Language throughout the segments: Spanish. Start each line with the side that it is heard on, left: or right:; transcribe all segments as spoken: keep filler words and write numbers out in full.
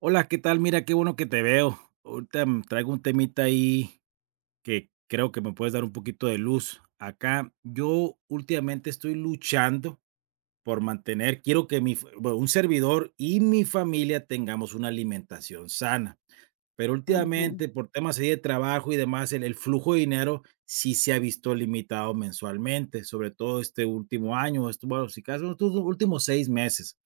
right: Hola, ¿qué tal? Mira, qué bueno que te veo. Ahorita mm, traigo un temita ahí que creo que me puedes dar un poquito de luz. Acá yo últimamente estoy luchando por mantener, quiero que mi, fa- bueno, un servidor y mi familia tengamos una alimentación sana. Pero
left: Ujú.
right: últimamente, por temas así de trabajo y demás, el el flujo de dinero sí se ha visto limitado mensualmente, sobre todo este último año, esto, bueno, si acaso, estos últimos seis meses.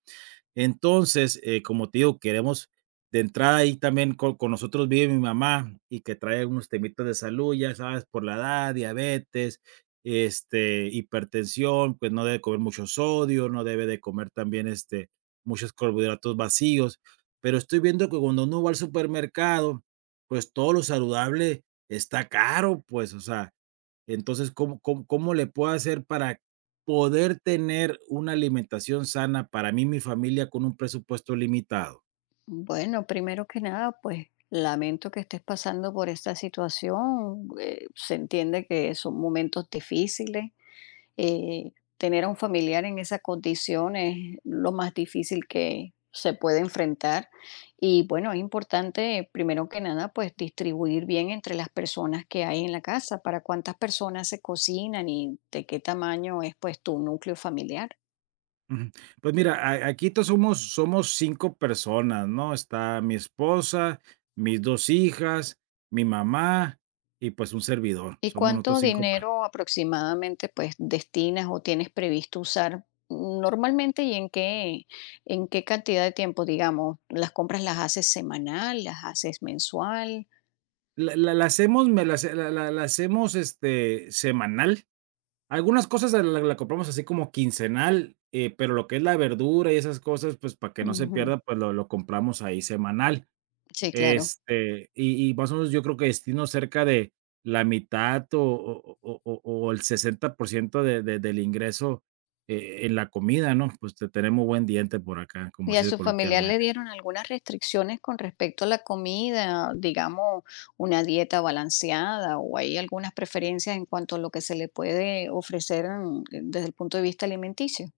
right: Entonces, eh, como te digo, queremos de entrada ahí también con con nosotros vive mi mamá y que trae algunos temitas de salud, ya sabes, por la edad, diabetes, este, hipertensión, pues no debe comer mucho sodio, no debe de comer también, este, muchos carbohidratos vacíos. Pero estoy viendo que cuando uno va al supermercado, pues todo lo saludable está caro, pues, o sea, entonces, ¿cómo, cómo, cómo le puedo hacer para poder tener una alimentación sana para mí y mi familia con un presupuesto limitado?
left: Bueno, primero que nada, pues lamento que estés pasando por esta situación. Eh, se entiende que son momentos difíciles. eh, Tener a un familiar en esa condición es lo más difícil que se puede enfrentar. Y bueno, es importante, primero que nada, pues distribuir bien entre las personas que hay en la casa, para cuántas personas se cocinan y de qué tamaño es pues tu núcleo familiar.
right: Ujú. Pues mira, a- aquí todos somos, somos cinco personas, ¿no? Está mi esposa, mis dos hijas, mi mamá y pues un servidor.
left: ¿Y
right: Somos nosotros
left: cuánto
right: cinco personas.
left: dinero aproximadamente, pues, destinas o tienes previsto usar normalmente y en qué, en qué cantidad de tiempo, digamos? ¿Las compras las haces semanal, las haces mensual?
right: La, la- la hacemos, me la, hace- la, la- la hacemos este, semanal. Algunas cosas la la la compramos así como quincenal, eh, pero lo que es la verdura y esas cosas, pues, para que no se
left: Ujú.
right: pierda, pues, lo lo compramos ahí semanal.
left: Sí, claro.
right: Este, y y más o menos yo creo que destino cerca de la mitad o o o o o el sesenta por ciento de de del ingreso, eh, en la comida, ¿no? Pues, te tenemos buen diente por acá, como
left: ¿Y a
right: se
left: su familiar le
right: coloquialmente.
left: dieron algunas restricciones con respecto a la comida, digamos, una dieta balanceada o hay algunas preferencias en cuanto a lo que se le puede ofrecer mm, desde el punto de vista alimenticio?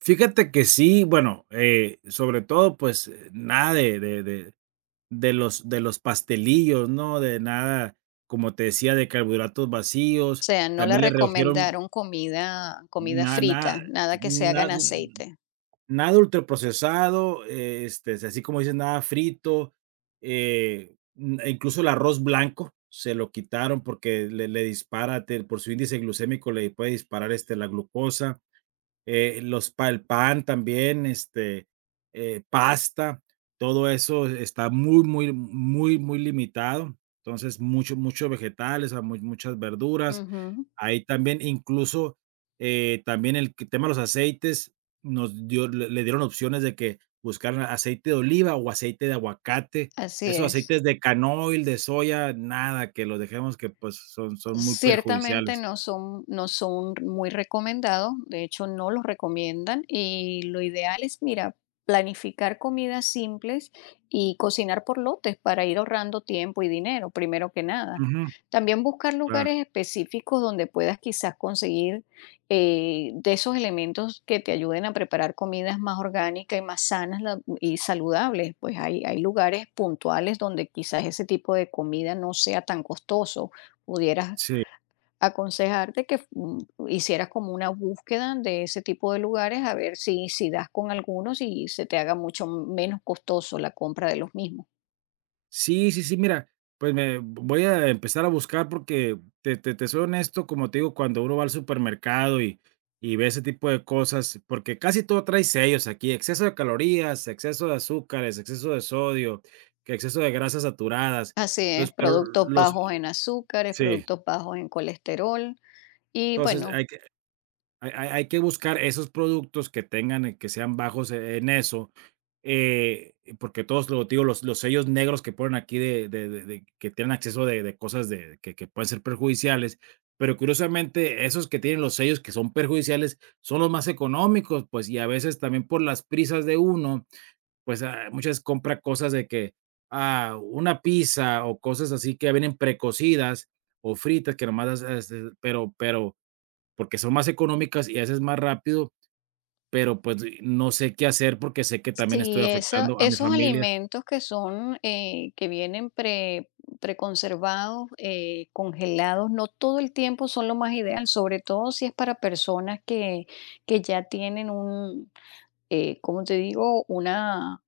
right: Fíjate que sí, bueno, eh, sobre todo, pues, eh, nada de de de de los de los pastelillos, ¿no? De nada, como te decía, de carbohidratos
left: O
right: vacíos,
left: sea, no le
right: también le redujeron
left: recomendaron comida comida
right: nada
left: frita, nada que se haga
right: nada
left: en
right: nada
left: aceite.
right: nada ultraprocesado, eh, este, así como dices, nada frito, eh, mm, incluso el arroz blanco se lo quitaron porque le le dispara, te por su índice glucémico le puede disparar, este, la glucosa eh, los pa el pan también, este, eh, pasta, todo eso está muy, muy, muy, muy limitado. Entonces, mucho, muchos vegetales, a mu- muchas verduras.
left: Ujú,
right: Ahí también, incluso, eh, también el que- tema de los aceites, nos dio, le, le dieron opciones de que buscaran aceite de oliva o aceite de aguacate.
left: así
right: Esos
left: es.
right: aceites de canoil, de soya, nada, que los dejemos que pues son, son muy
left: Ciertamente
right: perjudiciales.
left: no son no son muy recomendados, de hecho, no los recomiendan, y lo ideal es, mira, planificar comidas simples y cocinar por lotes para ir ahorrando tiempo y dinero, primero que nada.
right: Ujú,
left: También buscar
right: claro,
left: lugares específicos donde puedas quizás conseguir, eh, de esos elementos que te ayuden a preparar comidas más orgánicas y más sanas la y saludables. Pues hay hay lugares puntuales donde quizás ese tipo de comida no sea tan costoso. Pudieras
right: sí.
left: aconsejarte que mm, hicieras como una búsqueda de ese tipo de lugares a ver si, si das con algunos y se te haga mucho menos costoso la compra de los mismos.
right: Sí, sí, sí, mira, pues me voy a empezar a buscar porque te te te soy honesto, como te digo, cuando uno va al supermercado y y ve ese tipo de cosas, porque casi todo trae sellos aquí, exceso de calorías, exceso de azúcares, exceso de sodio, que exceso de grasas saturadas.
left: Así
right: Entonces,
left: es,
right: pero
left: productos
right: los
left: bajos en azúcares,
right: sí,
left: productos bajos en colesterol y
right: entonces
left: bueno,
right: hay que Hay hay hay que buscar esos productos que tengan eh, que sean bajos e- en eso, eh, porque todos, lo digo, los los sellos negros que ponen aquí de de de de que tienen acceso de de cosas de que que pueden ser perjudiciales, pero curiosamente, esos que tienen los sellos que son perjudiciales son los más económicos, pues, y a veces también por las prisas de uno, pues, ah, muchas compra cosas de que, ah, una pizza o cosas así que ya vienen precocidas o fritas que nomás las haces, pero pero porque son más económicas y haces más rápido, pero, pues, no sé qué hacer porque sé que también estoy
left: si esa-
right: afectando a mi
left: esos
right: familia.
left: alimentos que son, eh, que vienen pre, preconservados, eh, congelados, no todo el tiempo son lo más ideal, sobre todo si es para personas que, que ya tienen un, eh, ¿cómo te digo? Una,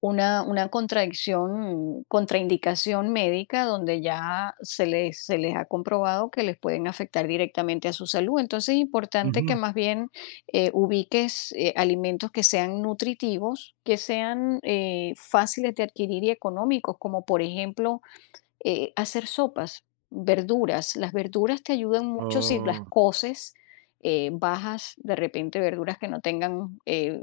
left: una, una contradicción, contraindicación médica donde ya se les, se les ha comprobado que les pueden afectar directamente a su salud. Entonces es importante
right: Ujú.
left: que más bien eh, ubiques eh, alimentos que sean nutritivos, que sean eh, fáciles de adquirir y económicos, como por ejemplo eh, hacer sopas, verduras. Las verduras te ayudan mucho si las
right: Oh,
left: coces, eh, bajas de repente verduras que no tengan eh,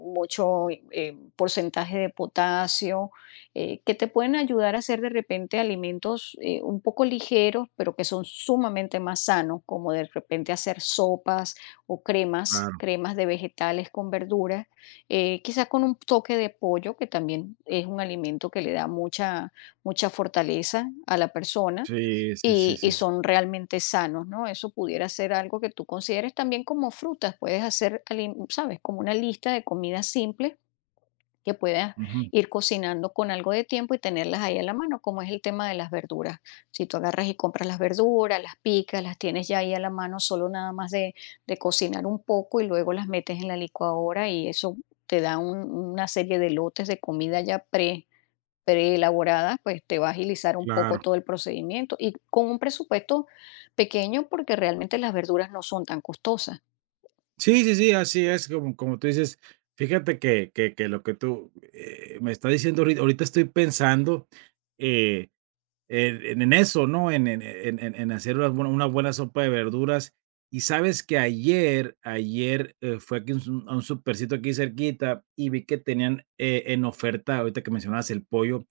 left: mucho eh, porcentaje de potasio, eh, que te pueden ayudar a hacer de repente alimentos eh, un poco ligeros, pero que son sumamente más sanos, como de repente hacer sopas o cremas,
right: claro.
left: cremas de vegetales con verduras, eh, quizás con un toque de pollo, que también es un alimento que le da mucha mucha fortaleza a la persona
right: Sí, sí, sí,
left: y, y
right: sí, sí.
left: son realmente sanos, ¿no? Eso pudiera ser algo que tú consideres también como frutas. Puedes hacer, alim- sabes, como una lista de comidas simples que puedas
right: Ujú,
left: ir cocinando con algo de tiempo y tenerlas ahí a la mano, como es el tema de las verduras. Si tú agarras y compras las verduras, las picas, las tienes ya ahí a la mano, solo nada más de, de cocinar un poco y luego las metes en la licuadora y eso te da un- una serie de lotes de comida ya preelaboradas, pues te va a agilizar un poco
right: claro.
left: todo el procedimiento y con un presupuesto pequeño porque realmente las verduras no son tan costosas.
right: Sí, sí, sí, así es, como como tú dices, fíjate que que que lo que tú, eh, me estás diciendo ahori ahorita estoy pensando, eh eh, en en eso, ¿no? En en en en en hacer unas buen una buena sopa de verduras. Y sabes que ayer ayer, eh, fui aquí un su a un supercito aquí cerquita y vi que tenían, eh, en oferta, ahorita que mencionabas el pollo,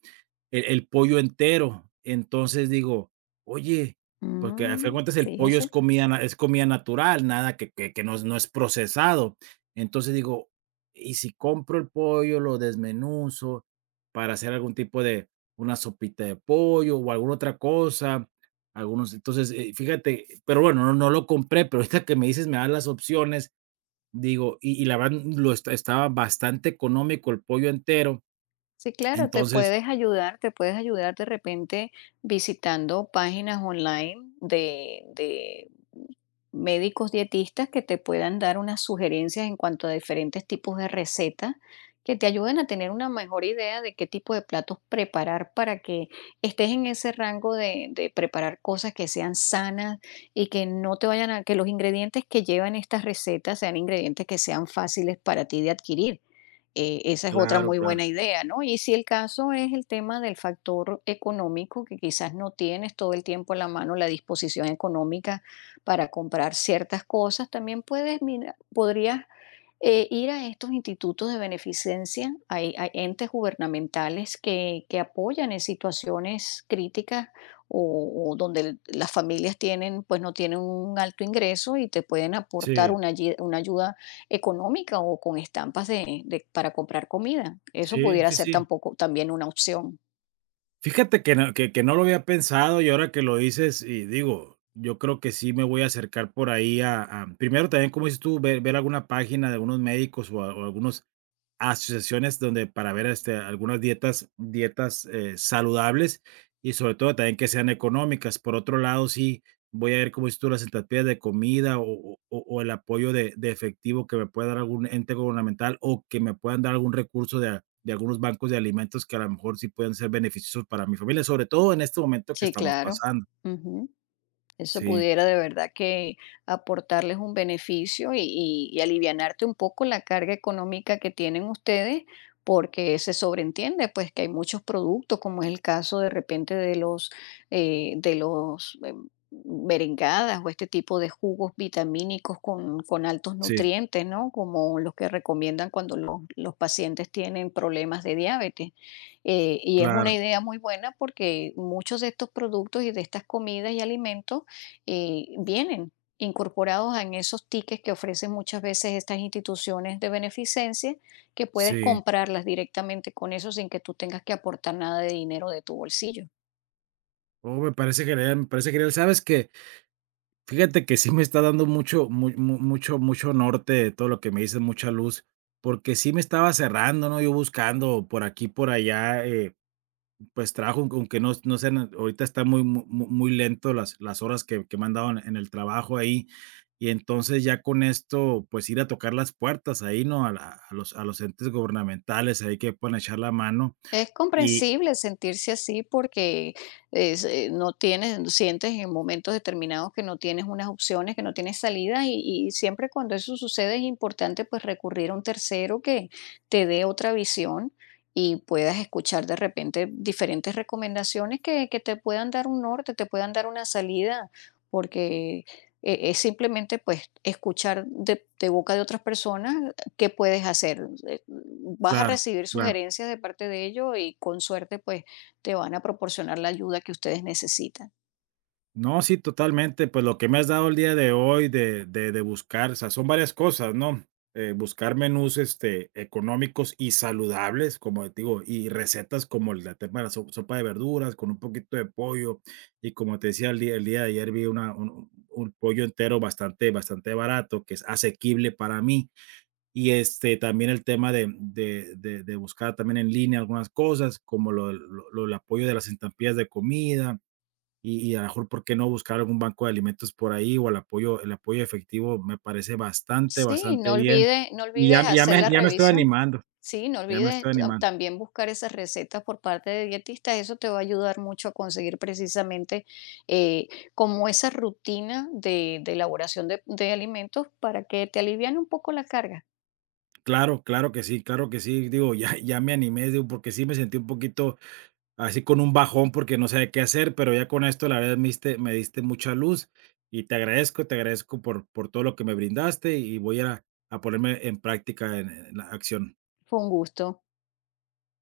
right: el el pollo entero. Entonces digo: "Oye", porque a fin de
left: Mm,
right: cuentas el pollo es
left: fíjese.
right: comida na es comida natural, nada que que que no es no es procesado. Entonces digo: "Y si compro el pollo, lo desmenuzo para hacer algún tipo de una sopita de pollo o alguna otra cosa", algunos entonces, eh, fíjate, pero bueno, no no lo compré, pero ahorita que me dices, me das las opciones, digo, y y la verdad lo esta estaba bastante económico el pollo entero,
left: Sí, claro, te
right: entonces
left: puedes ayudar, te puedes ayudar de repente visitando páginas online de, de médicos dietistas que te puedan dar unas sugerencias en cuanto a diferentes tipos de recetas que te ayuden a tener una mejor idea de qué tipo de platos preparar para que estés en ese rango de, de preparar cosas que sean sanas y que no te vayan a, que los ingredientes que llevan estas recetas sean ingredientes que sean fáciles para ti de adquirir. Eh, esa es otra
right: claro,
left: muy
right: claro.
left: buena idea, ¿no? Y si el caso es el tema del factor económico, que quizás no tienes todo el tiempo a la mano la disposición económica para comprar ciertas cosas. También puedes mirar, podrías eh, ir a estos institutos de beneficencia. Hay, hay entes gubernamentales que, que apoyan en situaciones críticas o, o donde el- las familias tienen, pues no tienen un alto ingreso y te pueden aportar
right: Sí.
left: una, ayi- una ayuda económica o con estampas de, de- para comprar comida. Eso
right: Sí,
left: pudiera
right: sí,
left: ser
right: sí.
left: tampoco también una opción.
right: Fíjate que no que que no lo había pensado y ahora que lo dices, y digo, yo creo que sí me voy a acercar por ahí a a primero también, como dices tú, ver ver alguna página de algunos médicos o a o algunos asociaciones donde para ver, este, algunas dietas dietas, eh, saludables y sobre todo también que sean económicas. Por otro lado, sí voy a ver, como dices tú, las sentapiés de comida o o o el apoyo de de efectivo que me pueda dar algún ente gubernamental o que me puedan dar algún recurso de a de algunos bancos de alimentos que a lo mejor sí pueden ser beneficiosos para mi familia, sobre todo en este momento que
left: Sí,
right: estamos
left: claro.
right: pasando.
left: Ujú. Eso
right: Sí,
left: pudiera de verdad que aportarles un beneficio y, y- y alivianarte un poco la carga económica que tienen ustedes, porque se sobreentiende pues que hay muchos productos, como es el caso de repente de los eh, de los eh, berengadas o este tipo de jugos vitamínicos con, con altos
right: sí,
left: nutrientes, ¿no? Como los que recomiendan cuando los, los pacientes tienen problemas de diabetes. Eh, y es
right: claro,
left: una idea muy buena porque muchos de estos productos y de estas comidas y alimentos eh, vienen incorporados en esos tickets que ofrecen muchas veces estas instituciones de beneficencia, que puedes
right: sí.
left: comprarlas directamente con eso sin que tú tengas que aportar nada de dinero de tu bolsillo.
right: Oh, me parece genial, me parece genial. ¿Sabes qué? Fíjate que sí me está dando mucho mu mu mucho mucho norte todo lo que me dices, mucha luz, porque sí me estaba cerrando, ¿no? Yo buscando por aquí, por allá, eh, pues, trabajo, aunque aunque no no sean eh, ahorita está muy mu mu muy lento las las horas que que me han dado en en el trabajo ahí. Y entonces, ya con esto, pues, ir a tocar las puertas ahí, ¿no? A la a los a los entes gubernamentales ahí que puedan echar la mano
left: Es
right: y
left: comprensible sentirse así porque es, eh, no tienes, no sientes en momentos determinados que no tienes unas opciones, que no tienes salida y, y siempre cuando eso sucede es importante pues recurrir a un tercero que te dé otra visión y puedas escuchar de repente diferentes recomendaciones que, que te puedan dar un norte, te puedan dar una salida, porque eh, es simplemente pues escuchar de, de boca de otras personas ¿qué puedes hacer? Eh, Vas a
right: claro,
left: recibir
right: claro.
left: sugerencias de parte de ellos y con suerte pues te van a proporcionar la ayuda que ustedes necesitan.
right: No, sí, totalmente. Pues lo que me has dado el día de hoy de, de, de buscar, o sea, son varias cosas, ¿no? Eh, buscar menús este, económicos y saludables, como te digo, y recetas como el tema de la so- sopa de verduras con un poquito de pollo. Y como te decía el día, el día de ayer, vi una, un, un pollo entero bastante, bastante barato, que es asequible para mí. Y este, también el tema de, de, de, de buscar también en línea algunas cosas, como lo, lo, lo- el apoyo de las estampillas de comida y, y a lo mejor por qué no buscar algún banco de alimentos por ahí o el apoyo, el apoyo efectivo me parece bastante,
left: Sí,
right: bastante
left: no
right: bien.
left: olvides, no
right: Y ya,
left: olvides
right: ya
left: hacer
right: me,
left: la
right: ya me estoy
left: revisión.
right: animando,
left: Sí, no
right: ya me
left: olvides
right: estoy
left: tam-
right: animando.
left: también buscar esas recetas por parte de dietistas. Eso te va a ayudar mucho a conseguir precisamente eh, como esa rutina de, de elaboración de, de alimentos para que te alivian un poco la carga.
right: Claro, claro que sí, claro que sí. Digo, ya, ya me animé, digo, porque sí me sentí un poquito así con un bajón porque no sabía qué hacer, pero ya con esto la verdad me diste, me diste mucha luz y te agradezco, te agradezco por, por todo lo que me brindaste y voy a, a ponerme en práctica en en la acción.
left: Fue un gusto.